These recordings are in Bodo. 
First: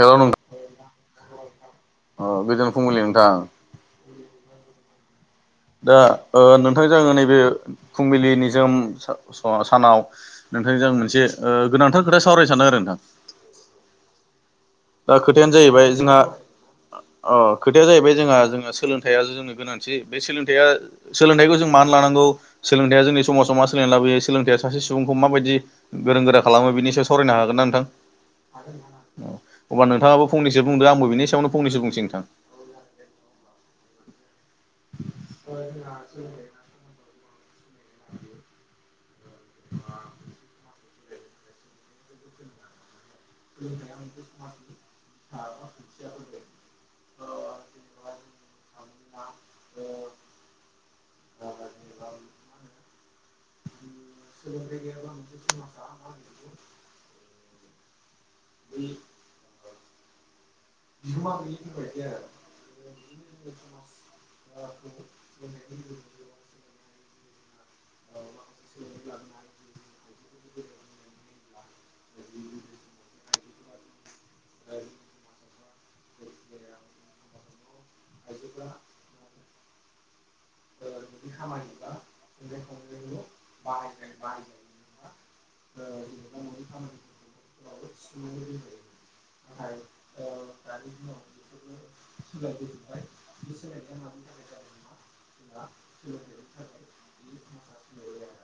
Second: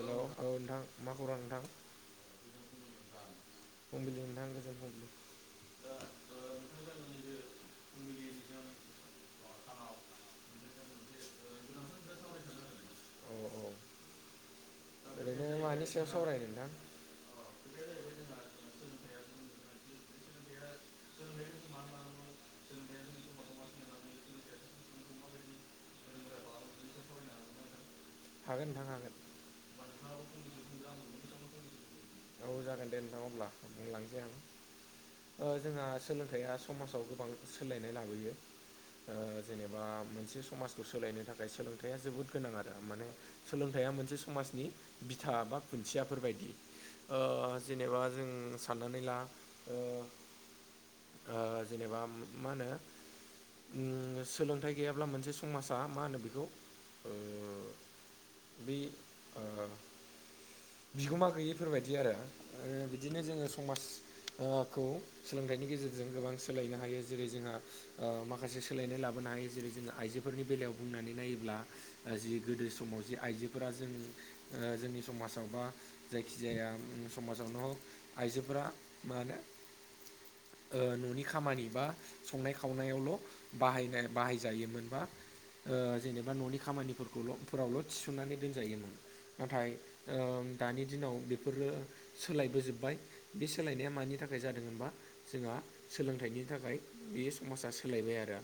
हेल' नों औ नोंथां मा खौरां नोंथां फुंबिलि नोंथां फुंबिलि नोंथां गोजोन फुंबिलि दा ओ नोंथांजों आङो नैबे फुंबिलिनि निजोम सानाव नोंथांजों आं मोनसे ओ गोनांथार खोथा सावरायनो सानदों आरो नोंथां। औ औ दा ओरैनो खोथायानो मानि जाहैबाय सायाव जोंहा सावरायनो नोंथां अ खोथाया जाहैबाय जोंहा जोंहा सोलोंथाइया जोंनो गोनांथि बे सोलोंथाइया सोलोंथाइखौ जों मानो लानांगौ सोलोंथाइया जोंनि समाजाव मा सोलोंना लाबोयो सोलोंथाइया सासे सुबुंखौ माबायदि दि गोरों गोरा खालामो बिनि सायाव सावरायनो हागोन ना नोंथां? हागोन नोंथां हागोन अब्ला नोंथाङाबो फंनैसो बुंदो आंबो बिनि सायावनो फंनैसो बुंसै नोंथां। औ जागोन दे नोंथां अब्ला बुंलांसै आं जोंहा सोलोंथाइया समाजाव गोबां सोलायनाय लाबोयो। जेनेबा मोनसे समाजखौ सोलायनो थाखाय सोलोंथाइया जोबोद गोनां आरो माने। सोलोंथाइया मोनसे समाजनि बिथा बा खुन्थियाफोर बायदि। ओ जेनेबा जों साननानै ला जेनेबा मा होनो सोलोंथाइ गैयाब्ला मोनसे समाजा मा होनो बेखौ बे ओ बिगोमा गैयैफोरबायदि आरो बिदिनो जोङो समाज खौ सोलोंथाइनि गेजेरजों गोबां सोलायनो हायो जेरै जोंहा माखासे सोलायनाय लाबोनो हायो जेरै जोङो आइजोफोरनि बेलायाव बुंनानै नायोब्ला जि गोदो समाव जि आइजोफोरा जों जोंनि समाजाव बा जायखिजाया समाजावनो हग आइजोफोरा मा होनो [inaudible] न'नि खामानि बा संनाय खावनायावल' बाहायनाय बाहायजायोमोनबा जेनेबा न'नि खामानिफोरखौल' फोरावल' थिसननानै दोनजायोमोन नाथाय दानि दिनाव बेफोरो सोलायबोजोबबाय बे सोलायनाया मानि थाखाय थाखाय जादों होनबा जोंहा सोलोंथाइनि थाखाय बे समाजा सोलायबाय आरो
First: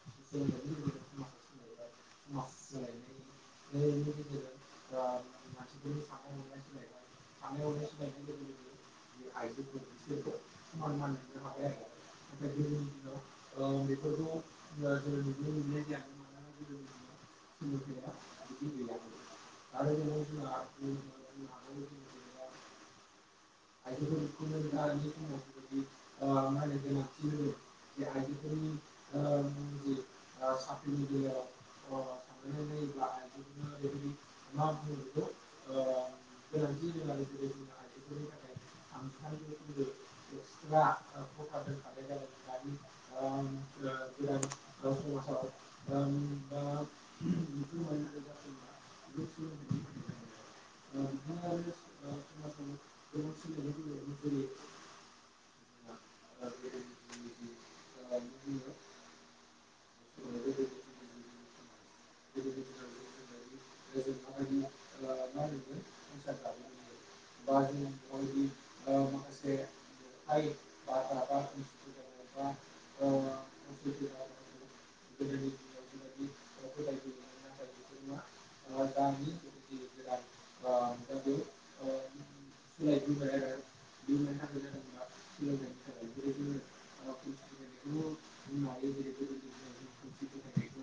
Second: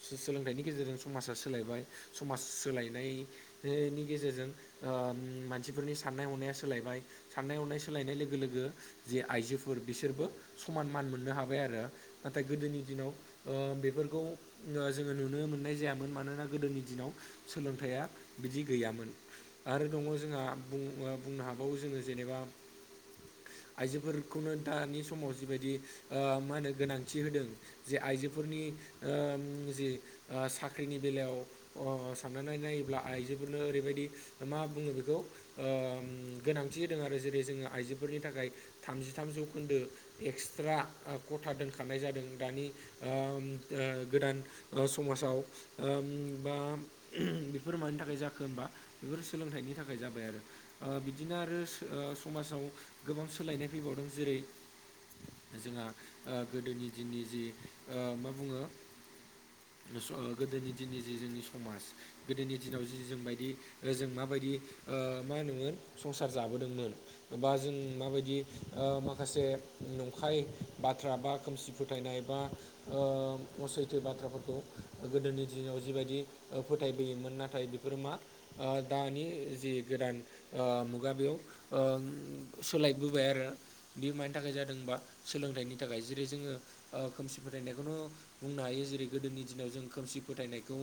सो सोलोंथाइनि गेजेरजों समाजा सोलायबाय समाज सोलायनायनि गेजेरजों ओ मानसिफोरनि साननाय हनाया सोलायबाय साननाय सानाय हनाय लोगो लोगो जि आइजोफोर बिसोरबो समान मान मोननो हाबाय आरो नाथाय गोदोनि दिनाव ओ बेफोरखौ ओ जोङो नुनो मोननाय ननाय जायामोन मानोना गोदोनि दिनाव सोलोंथाइया बिदि गैयामोन आरो दङ जोंहा बुंनो ओ हाबावो जोङो जेनेबा [unintelligible] आइजोफोरखौनो दानि समाव जिबायदि ओ मा होनो गोनांथि होदों जि आइजोफोरनि ओ उम जि ओ साख्रिनि बेलायाव अ साननानै नायोब्ला आइजोफोरनो ओरैबायदि मा बुङो बेखौ ओ उम गोनांथि होदों आरो जेरै जोङो आइजोफोरनि थाखाय थामजिथाम जौखोन्दो एक्सट्रा खथा दोनखानाय जादों दानि ओ उम ओ गोदान ओ समाजाव ओ उम बा उ [unintelligible] फोर मानि थाखाय जाखो होनबा बेफोर सोलोंथाइनि थाखाय जाबाय आरो ओ बिदिनो आरो ओ समाजाव गोबां सोलायनाय फैबावदों जेरै जोंहा ओ गोदोनि दिननि जि मा बुङो गोदोनि दिननि जि जोंनि समाज गोदोनि दिनाव जि जों बायदि जों माबायदि ओ मा होनोमोन संसार जाबोदोंमोन बा जों माबायदि ओ माखासे नंखाय बाथ्रा बा खोमसि फोथायनाय बा ओ अ सैथो बाथ्राफोरखौ गोदोनि दिनाव जिबायदि ओ फोथायबोयोमोन नाथाय बेफोरो मा ओ दानि जि गोदान ओ मुगा बेयाव ओ सोलायबोबाय आरो बे मानि थाखाय जादोंबा सोलोंथाइनि थाखाय जेरै जोङो ओ खोमसि फोथाय नायखौनो बुंनो हायो जेरै गोदोनि दिनाव जों खोमसि फोथायनायखौ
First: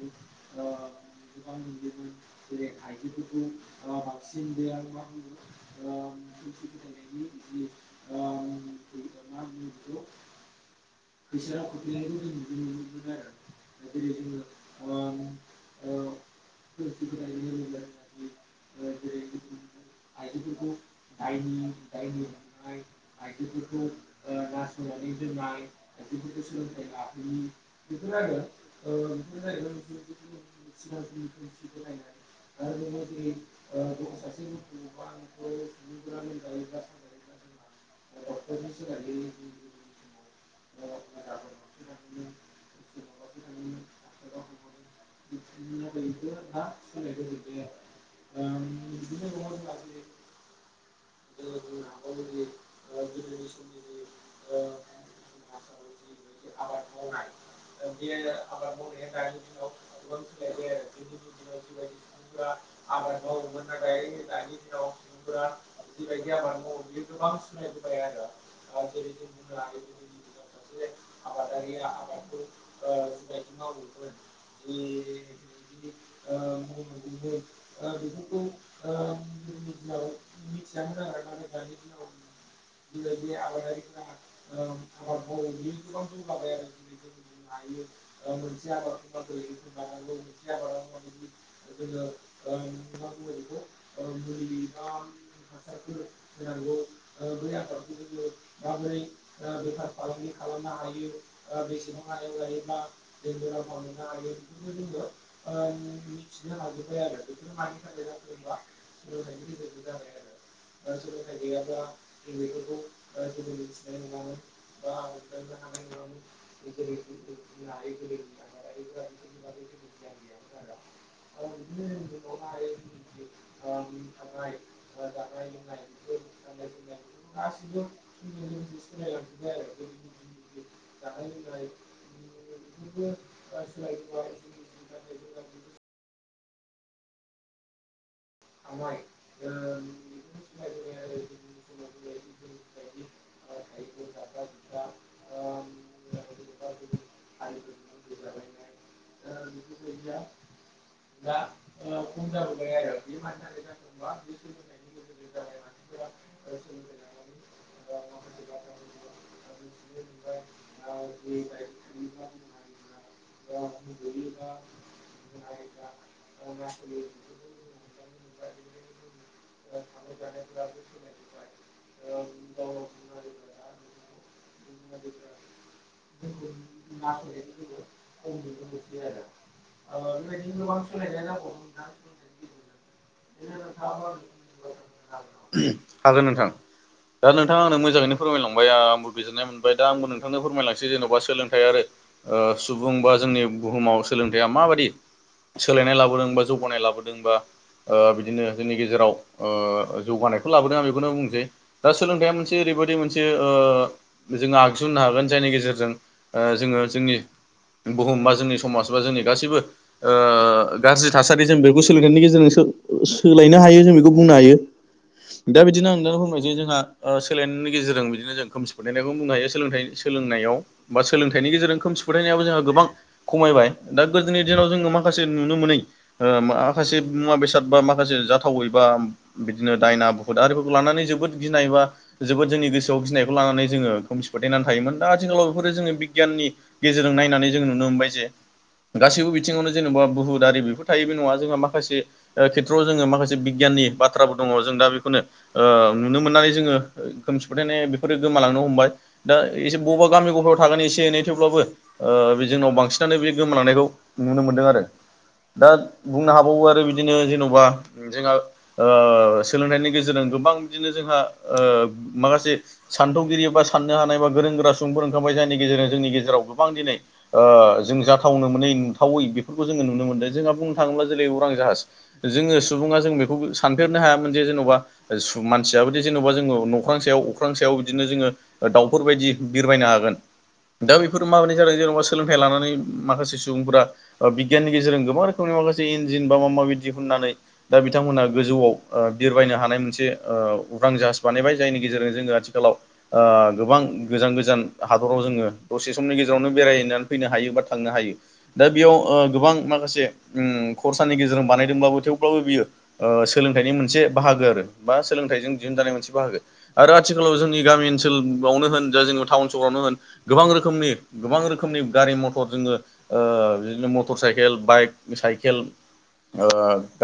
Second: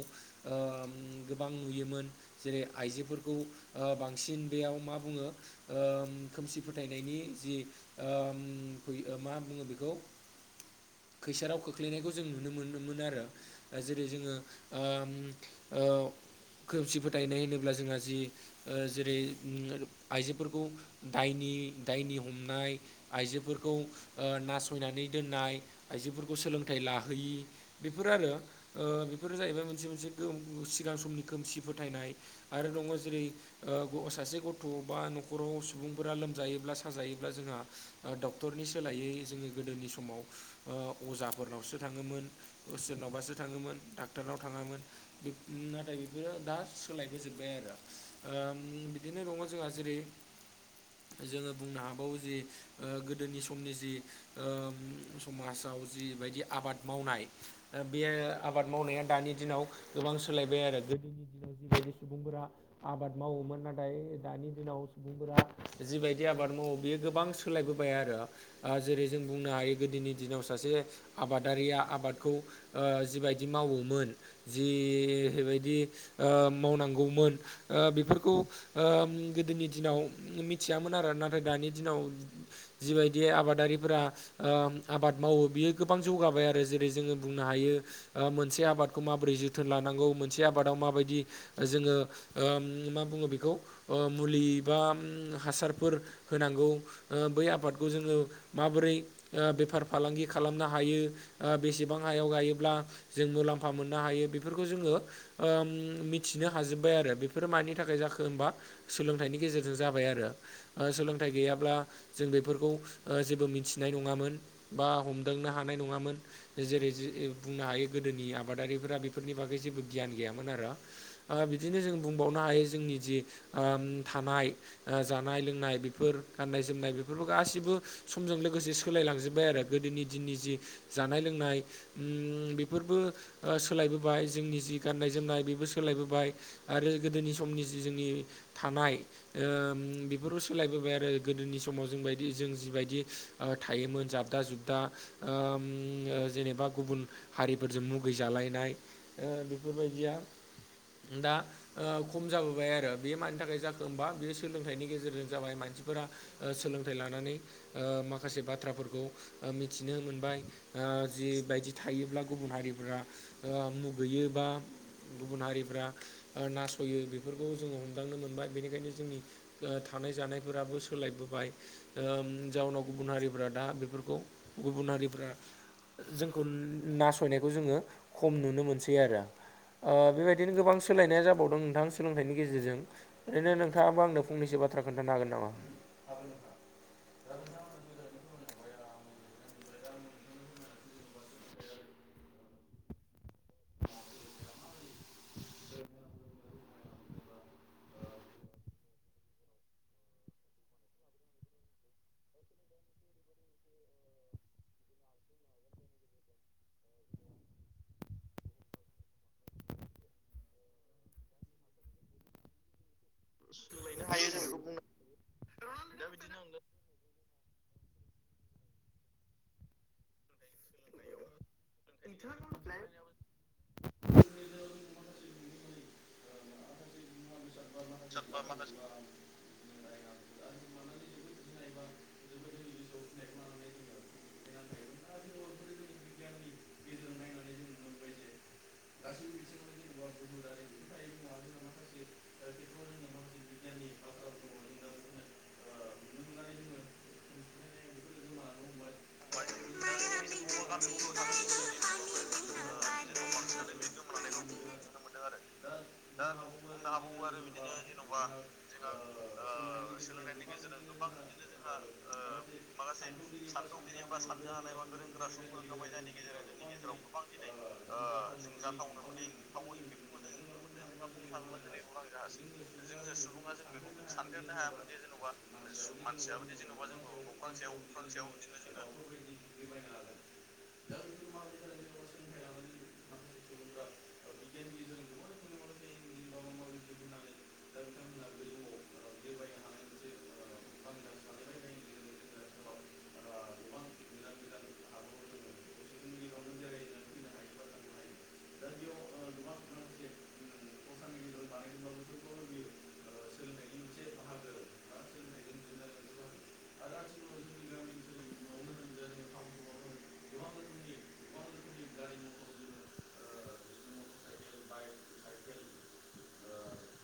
अ गोबां नुयोमोन जेरै आयजोफोरखौ ओ बांसिन नुयो आरो मा बुङो खोमसि फोथायनायनि जि ओ ओम फयो मा बुङो बेखौ खैसाराव खोख्लैनायखौ जों नुनो मोनोम मोनो आरो जेरै जोंङो ओ उम ओ खोमसि फोथायनाय होनोब्ला जोंहा जि ओ जेरै आइजोफोरखौ दायनि दायनि हमनाय आइजोफोरखौ ओ नासयनानै दोननाय आइजोफोरखौ सोलोंथाइ लाहैयि बेफोर आरो ओ बेफोरो जाहैबाय मोनसे मोनसे सिगां समनि खोमसि फोथायनाय आरो दङ जेरै ओ ग सासे गथ' बा न'खराव सुबुंफोरा लोमजा योब्ला साजायोब्ला जोंहा ओ डक्टरनि सोलायै जोनि गोदोनि समाव ओ अजा हरनावसो थाङोमोन सोरनावबासो थाङोमोन डाक्टरनाव थाङामोन नाथाय बेफोरो दा सोलायबोजोब्बाय आरो [unintelligible] ओ बिदिनो दङ जोंहा जेरै [unintelligible] जोङो बुंनो हाबावो जि ओ गोदोनि समनि जि ओ समाजाव जि बेबायदि आबाद मावनाय बेयो आबाद मावनाया दानि दिनाव गोबां सोलायबाय आरो गोदोनि दिनाव जिबायदि सुबुंफोरा आबाद मावोमोन नाथाय दानि दिनाव सुबुंफोरा जिबायदि आबाद मावो बेयो गोबां सोलायबोबाय आरो ओ जेरै जों बुंनो हायो गोदोनि दिनाव सासे आबादारिया आबादखौ ओ जिबायदि मावोमोन जि बायदि ओ मावनांगौमोन ओ बेफोरखौ ओम गोदोनि दिनाव मिथियामोन आरो नाथाय दानि दिनाव जिबायदि आबादारिफोरा ओ आबाद माव अ बियो गोबां जौगाबाय आरो जेरै जोङो बुंनो हायो मोनसे आबादखौ मा रै जोथोन लानांगौ मोनसे आबादाव माबायदि ओ जोङो ओम मा बुङो बेखौ ओम मुलि बा उम हासारफोर होनांगौ ओ बै आबादखौ जोङो माबोरै ओ बेफार फालांगि खालामनो हायो ओ बेसेबां हायाव गायोब्ला जों मुलाम्फा मोननो हायो हायो बेफोरखौ जोङो ओम मिथिनो हाजोबबाय आरो। बेफोरो मानि थाखाय जोखो होमबा सोलोंथाइनि गेजेरजों जाबाय आरो ओ सोलोंथाइ गैयाब्ला जों बेफोरखौ ओ जेबो मिथिनाय नङामोन बा हमदांनो हानाय नङामोन जेरै जे बुंनो हायो गोदोनि आबाद आबादारिफोरा बेफोरनि बागै जेबो गियान गैयामोन आरो। ओ बिदिनो जों बुंबावनो हायो जोंनि जि ओम थानाय ओ जानाय लोंनाय बेफोर गाननाय जोमनाय बेफोरफोरखौ गासिबो समजों लोगोसे सोलायलांजोब्बाय आरो गोदो नि दिननि जि जानाय लोंनाय उम बेफोरबो ओ सोलायबोबाय जोंनि जि गाननाय जोमनाय बेबो सोलायबोबाय आरो गोदोनि समनि जि जोंनि थानाय ओम बेफोरबो सोलायबोबाय आरो गोदोनि समाव जोंबायदि जों जि बायदि ओ थायोमोन जाबदा जुबदा ओम जेनेबा गुबुन हारिफोरजों मुगै जालायनाय ओ बेफोर बायदिया दा ओ खम जाबोबाय आरो बे मानि थाखाय जाखो होमबा बेयो सोलोंथाइनि गेजेरजों जाबाय मा मानसिफोरा सोलोंथाइ लानानै माखासे माखासे बाथ्राफोरखौ ओ मिथिनो मोनबाय ओ जिबायदि थायोब्ला गुबुन हारि फ्रा मुगैयो बा गुबुन हारिफ्रा ओ नासययो बेफोरखौ जोङो हमदांनो मोनबाय बेनिखायनो जोंनि ओ थानाय जानायफोराबो सोलायबोबाय ओम जाउनाव गुबुन हारिफोरा दा बेफोरखौ गुबुन हारिफ्रा जोंखौ नासयनायखौ जोङो खम नुनो मोनसै आरो। ओ बेबायदि बिदिनो गोबां सोलायनाया जाबावदों नोंथां सोलोंथाइनि गेजेरजों बिदिनो नोंथाङाबो आंनो फंनसो बाथ्राखौ हागोन नोंथां दा नोंथाङा आंनो मोजाङैनो फोरमायलांबाय। आंबो बिजिरनाय मोनबाय दा आंबो नोंथांनो फोरमायलांनोसै जेन'बा सोलोंथाइ आरो ओ सुबुं बा जोंनि बुहुमाव सोलोंथायाइया माबायदि सोलायनाय लाबोदों बा जौगानाय लाबोदों बा ओ बिदिनो जोंनि गेजेराव ओ जौगानायखौ लाबोदों आं बेखौनो बुंसै दा सोलोंथाइया मोनसे ओरैबायदि मोनसे जों आगजु होननो हा हागोन जायनि गेजेरजों ओ जोङो जोंनि बुहुम बा जोंनि समाज बा जोंनि गासिबो ओ गाज्रि थासारि जों बेखौ सोलोंथानायनि गेजेरजों सो सोलायनो हायो जों बेखौ बुंनो हायो। दा बिदिनो आं दा बुंबाय जे जोंहा ओ सोलायनायनि गेजेरजों बिदिनो जों खोमसि फोथायनायखौ बुंनो हायो सोलोंथाइ सोलों नायाव बा सोलोंथाइनि गेजेरजों खोमसि फोथायनायाबो जोंहा गोबां खमायबाय दा गोदोनि दिनाव जोङो माखासे नुनो मोनै माखासे मुवा बेसाद बा माखासे आं जाथावै बा बि बिदिनो दायना बुहुत आरिफोरखौ लानानै जोबोद गिनाय बा जोबोद जोंनि गोसोआव गिनायखौ लानानै जोङो खोमसि फोथायनानै थायोमोन दा आथिखालाव बेफोरो जोङो बिगियाननि गेजेरजों नायनानै जोंङो नुनो मोनबाय जे गासैबो बिथिङावनो जेन'बा बुहुद आरि बेफोर थायो बे नङा जोंहा माखासे खेथ्र'आव जोङो माखासे बिगियाननि बाथ्राफोर दङ' जों दा बेखौनो ओ नुनो मोननानै जोङो खोमसि फोथायनाय बेफोरो गोमालांनो हमबाय दा एसे बबबा माखासे गामि गफायावाव समाव थागोन गामिखौ एसे एनै थेब्लाबो जोङो जेन'बा जोंनाव बांसिनानो बे गोमा लांनायखौ नुनो गोमानायखौ मोनदों आरो मोनदों आरो दा दा बुंनो हाबावो आरो बिदिनो हाबावो आरो जेन'बा बिदिनो जेन'बा जोंहा जोंहा ओ सोलोंथाइनि ओ गेजेरजों सोलोंथाइनि गोबां गेजेरजों बिदिनो गोबां जोंहा बिदिनो ओ जोंहा माखासे माखासे सानथौगिरि बा साननो हयै हानाय बा गोरों साननो गोरा हानाय बा सुबुंफोर गोरों गोरा ओंखारबाय जायनि सुबुंफोर गेजेरजों ओंखारबाय जोंनि जायनि गेजेरजों गेजेराव गोबां जोंनि दिनै गेजेराव गोबां ओ दिनै जों ओ जाथावनो जों मोनै जाथावनो मोनै नुथावै बिफोरखौ थावै जोङो नुनो बेफोरखौ मोनदों जों जोंहा नुनो बुंनो जेनेबा थाङोब्ला जेरै बुंनो उरां थाङोब्ला जाहाज दिनै उरां जाहाज जोङो सुबुंआ जों बेखौबो सुबुङा जों बेखौ सानफेरनो जों हायामोन जे सानदेरनो जेन'बा हायामोन जे जेन'बा मानसिआबोदि जेन'बा मानसियाबोदि जोङो जेन'बा नख्रां जोंखौ सायाव अख्रां सायाव बिदिनो सायाव जोङो ओ बिदिनो जोङो दाउफोर बायदि बिरबायनो हागोन दा बिफोर माबारै जादों जेनोबा सोलोंथाइ लानानै माखासे सुबुंफोरा ओ बिगियाननि गेजेरजों गोबां रोखोमनि माखासे इन्जिन बा माबा माबि दिहुनानै दा बिथांमोनहा गोजौआव बिरबायनो हानाय मोनसे ओ उरां जाहाज बानायबाय जायनि गेजेरजों जों आथिखालाव ओ गोबां गोजान गोजान हादराव जोङो दसे समनि गेजेरावनो बेरायैनानै फै नो हायो बा थांनो हायो दा बेयाव ओ गोबां माखासे खरसानि गेजेरजों बानायदोंबाबो थेव थेवब्लाबो बियो ओ सोलोंथाइनि मोनसे बाहागो आरो बा सोलोंथाइजों दिहुनजानाय मोनसे बाहागो आरो आथिखालाव जोंनि गामि ओनसोलाव नों होन जा टाउन सोहरावनो होन गोबां रोखोमनि गोबां रोखोमनि गारि मथर जोङो ओ बिदिनो मटर साइकेल बाइक साइकेल ओ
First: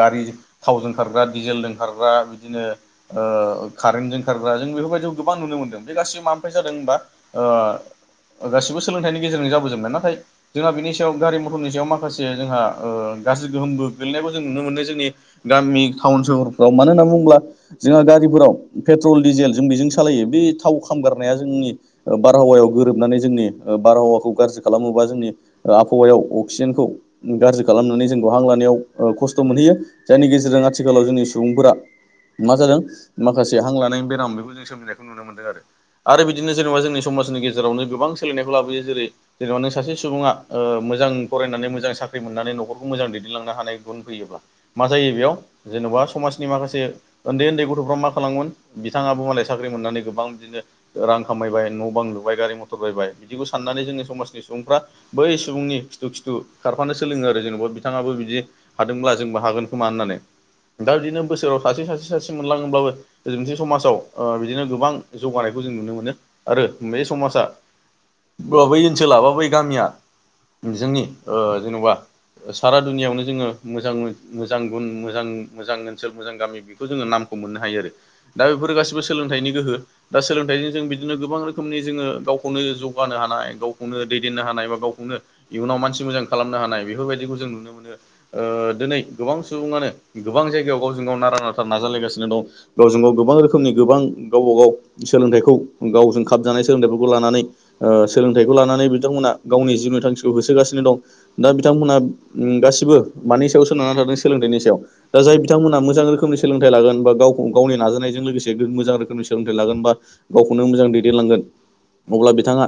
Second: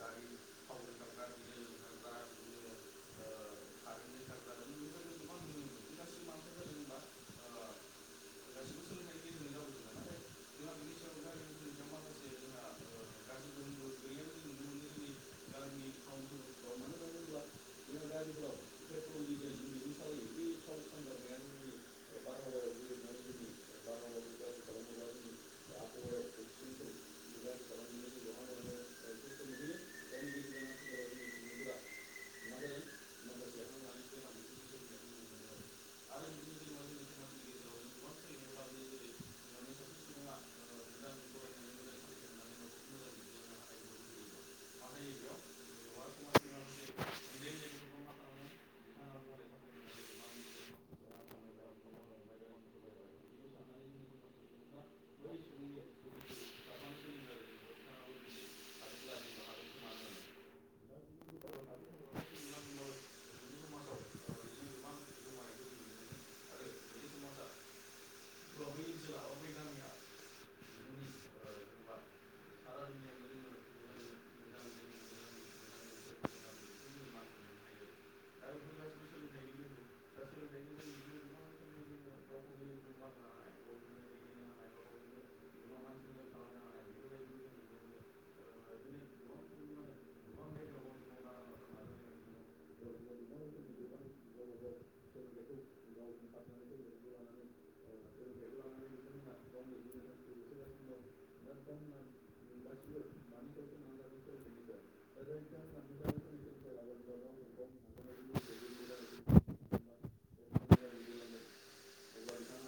गारि थावजों खारग्रा दिडिजेलजों खारग्रा बिदिनो ओ कारेन्टजों खारग्रा जों बेफोरबायदिखौ गोबां नुनो मोनदों बे गासिबो मा निफ्राय जादों होनबा ओ गासिबो सोलोंथाइनि गेजेरजों जाबो जोबनाय नाथाय जोंहा बिनि सायाव गारि मथरनि सायाव माखासे जोंहा ओ गाज्रि गोहोमबो गोग्लैनायखौ जों नुनो मोनो जोंनि गामि टाउन सहोरफ्राव मानो होनना बुङोब्ला जोंहा गारिफोराव पेट्रल डिजेल जों बेजों सालायो बे थाव खामगारनाया जोंनि ओ बारहावायाव गोरोबनानै ओ जोंनि बारहावाखौ गाज्रि खालामोबा जोंनि ओ आबहावायाव अक्सिजेनखौ गाज्रि खालामनानै जोंखौ हां लानायाव ओ खस्थ' मोनहैयो जायनि गेजेरजों आथि खालाव जोंनि सुबुंफोरा मा जादों माखासे हां लानायनि बेराम बेखौ जों सोमजिनायखौ नुनो मोनदों आरो आरो बिदिनो जेनोबा जोंनि समाजनि गेजेरावनो गोबां सोलायनायखौ लाबोयो जेरै जेनोबा नों सासे सुबुंआ ओ मोजां फरायनानै मोजां साख्रि मोननानै नखरखौ मोजां दैदेनलांनो हानाय गुन फैयोब्ला मा जायो बेआव जेन'बा समाजनि माखासे उन्दै उन्दै गथ'फ्रा मा खालामगोन बिथांआबो मालाय साख्रि मोननानै गोबां बिदिनो रां खामायबाय न' बां लुबाय गारि मथर बायबाय बिदिखौ साननानै जोंनि समाजनि सुबुंफ्रा बै सुबुं नि खिथु खिथु खारफानो सोलोङो आरो जेनोबा बिथांआबो बिदि हादोंबा जोंबो हागोन खोमा होननानै दा बिदिनो बोसोराव सासे सासे सासे मोनलांब्लाबो मोनसे समाजाव बिदिनो गोबां जौगानाय खौ जों नुनो मोनो आरो बे समाजा अब्ला बै ओनसोला बा बै गामिआ जोंनि ओ जेन'बा सारा दुनिआवनो जोङो मोजां मोजां गुन मोजां मोजां ओनसोल मोजां गामि बेखौ जोङो नामखौ मोननो हायो आरो दा बेफोर गासिबो सोलोंथाइनि गोहो दा सोलों बेनिखायनो जों बिदिनो गोबां रोखोमनि जोङो गाव खौनो जौगानो हानाय गावखौनो दैदेननो हानाय बा गावखौनो इयुनाव मानसि मोजां खालामनो हानाय बेफोरबादिखौ जों नुनो मोनो ओ दिनै गोबां सुबुंआनो गोबां जायगायाव गावजों गाव नारा नाथा नाजालायगासिनो दं गावजों गाव गोबां रोखोमनि गोबां गावबा गाव सोलोंथाइखौ गावजों खाबजानाय सोलोंथाइफोरखौ लानानै ओ सोलोंथाइखौ लानानै बिथांमोना गावनि जिउनि थांखिखौ होसोगासिनो दं दा बिथांमोनहा गासिबो मानि सायाव सोनारना थादों सोलोंथाइनि सायाव जाय बिथांमोना मोजां रोखोम सोलों थाइ लागोन बा गावखौ गावनि नाजानायजों लोगोसे बे मोजां रोखोमनि सोलोंथाइ लागोन बा गावखौनो मोजां दैदेनलांगोन अब्ला बिथांआ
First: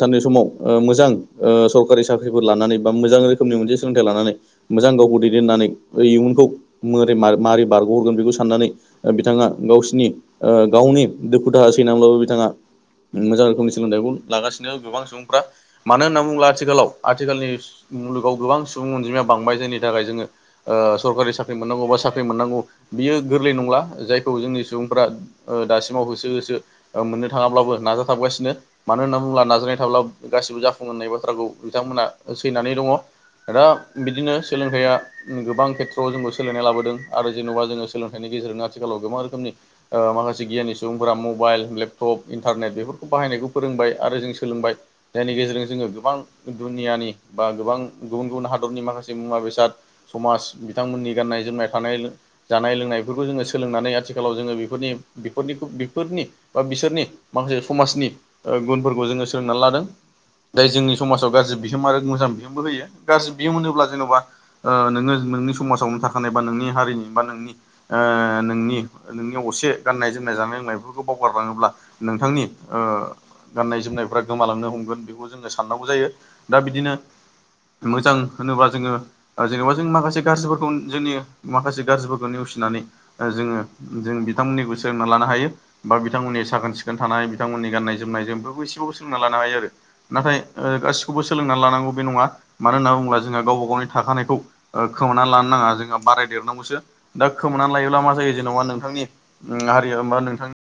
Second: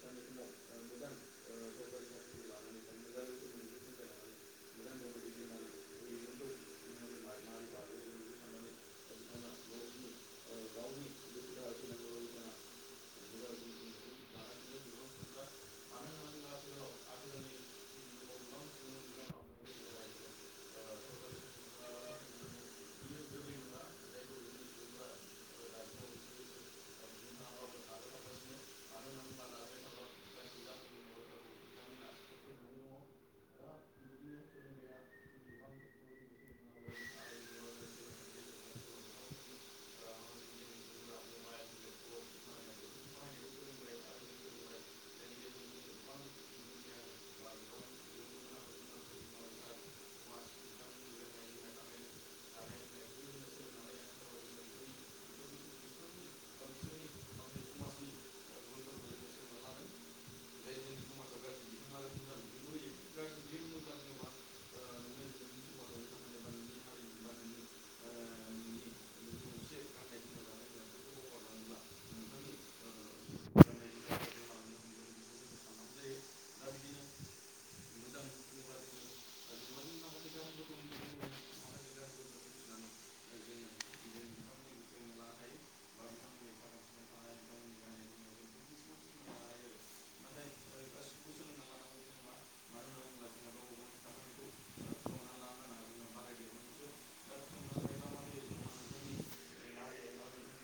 सानसे समाव ओ मोजां ओ सरकारि साख्रिफोर लानानै बा मोजां रोखोमनि मोन से सोलोंथाइ लानानै मोजां गावखौ दैदेननानै इयुनखौ मोरै माबोरै बारग'हरगोन बेखौ साननानै बिथांआ गावसिनि ओ गावनि दुखु दाहा सैनांब्लाबो बिथांआ मोजां रोखोमनि सोलोंथाइखौ लागासिनो गोबां सुबुंफ्रा मानो होनना बुङोब्ला आथिखालाव आथिखालनि मुलुगाव गोबां सुबुं अनजिमाया बांबाय जायनि थाखाय जोङो ओ सरकारि सा ख्रि मोननांगौ बा साख्रि मोननांगौ बियो गोरलै नंला जायखौ जोंनि सुबुंफोरा दासिमाव होसो हो सो मोननो थाङाब्लाबो नाजाथाबगासिनो मानो होननानै बुोब्ला नाजानाय थाब्ला गासिबो जाफुं होननाय बाथ्राखौ बिथांमोना सैनानै दङ दा बिदिनो सोलोंथाइया गोबां खेथ्रआव जोंखौ सोलायनाय लाबोदों आरो जेन'बा जोङो सोलोंथाइ बेनि गेजेरजों आथिखालाव गोबां रोखोमनि माखासे गियााननि सुबुंफोरा मबाइल लेपटप इन्टारनेट बेफोरखौ बाहायनायखौ फोरोंबाय आरो जों सोलोंबाय जायनि गेजेरजों जोङो गोबां दुनियानि बा गोबां गुबुन गुबुन हादरनि माखासे मुवा बेसाद समाज बिथांमोननि गाननाय जोमनाय थानाय जानाय लोंनायफोरखौ जोङो सोलोंनानै आथिखालाव जोङो बेफोरनि बेफोरफोरनि नि बा बिसोरनि माखासे समाजनि दाय जोंनि समाजाव गाज्रि बिहोम आरो मोजां बिहोमबो होयो गाज्रि बिहोम होनोब्ला जेन'बा नोङो नोंनि समावनो थाखा थानाय बा नोंनि हारिनि बा नोंनि नोंनि नोंनि असे गाननाय जोमनाय जानाय लोंनायफोरखौ बाव गारलाङोब्ला नोंथांनि गाननाय जोमनायफ्रा गोमालांनो हमगोन बेखौ जोङो साननांगौ जायो दा बिदिनो मोजां होनोबा जोङो जेनेबा जों माखासे गाज्रिफोरखौ जोंनि माखासे गाज्रिफोरखौ नेवसिनानै जोङो जों बिथांमोननिखौ सोलोंना लानो हायो बा बिथांमोननि साखोन सिखोन थानाय बिथांमोननि गाननाय जोमनाय जों बेफोरखौ एसेबाबो सोलोंना लानो हायो आरो नाथाय गासिखौबो सोलोंनानै लानांगौ बे नङा मानो होनना बुङोब्ला जोंहा गावबा गावनि थाखानायखौ खोमाना लानो नाङा जों जों बारायदेरनांगौसो दा खोमानानै लायोब्ला मा जायो जेनेबा नोंथांनि हारिया हा नोंथां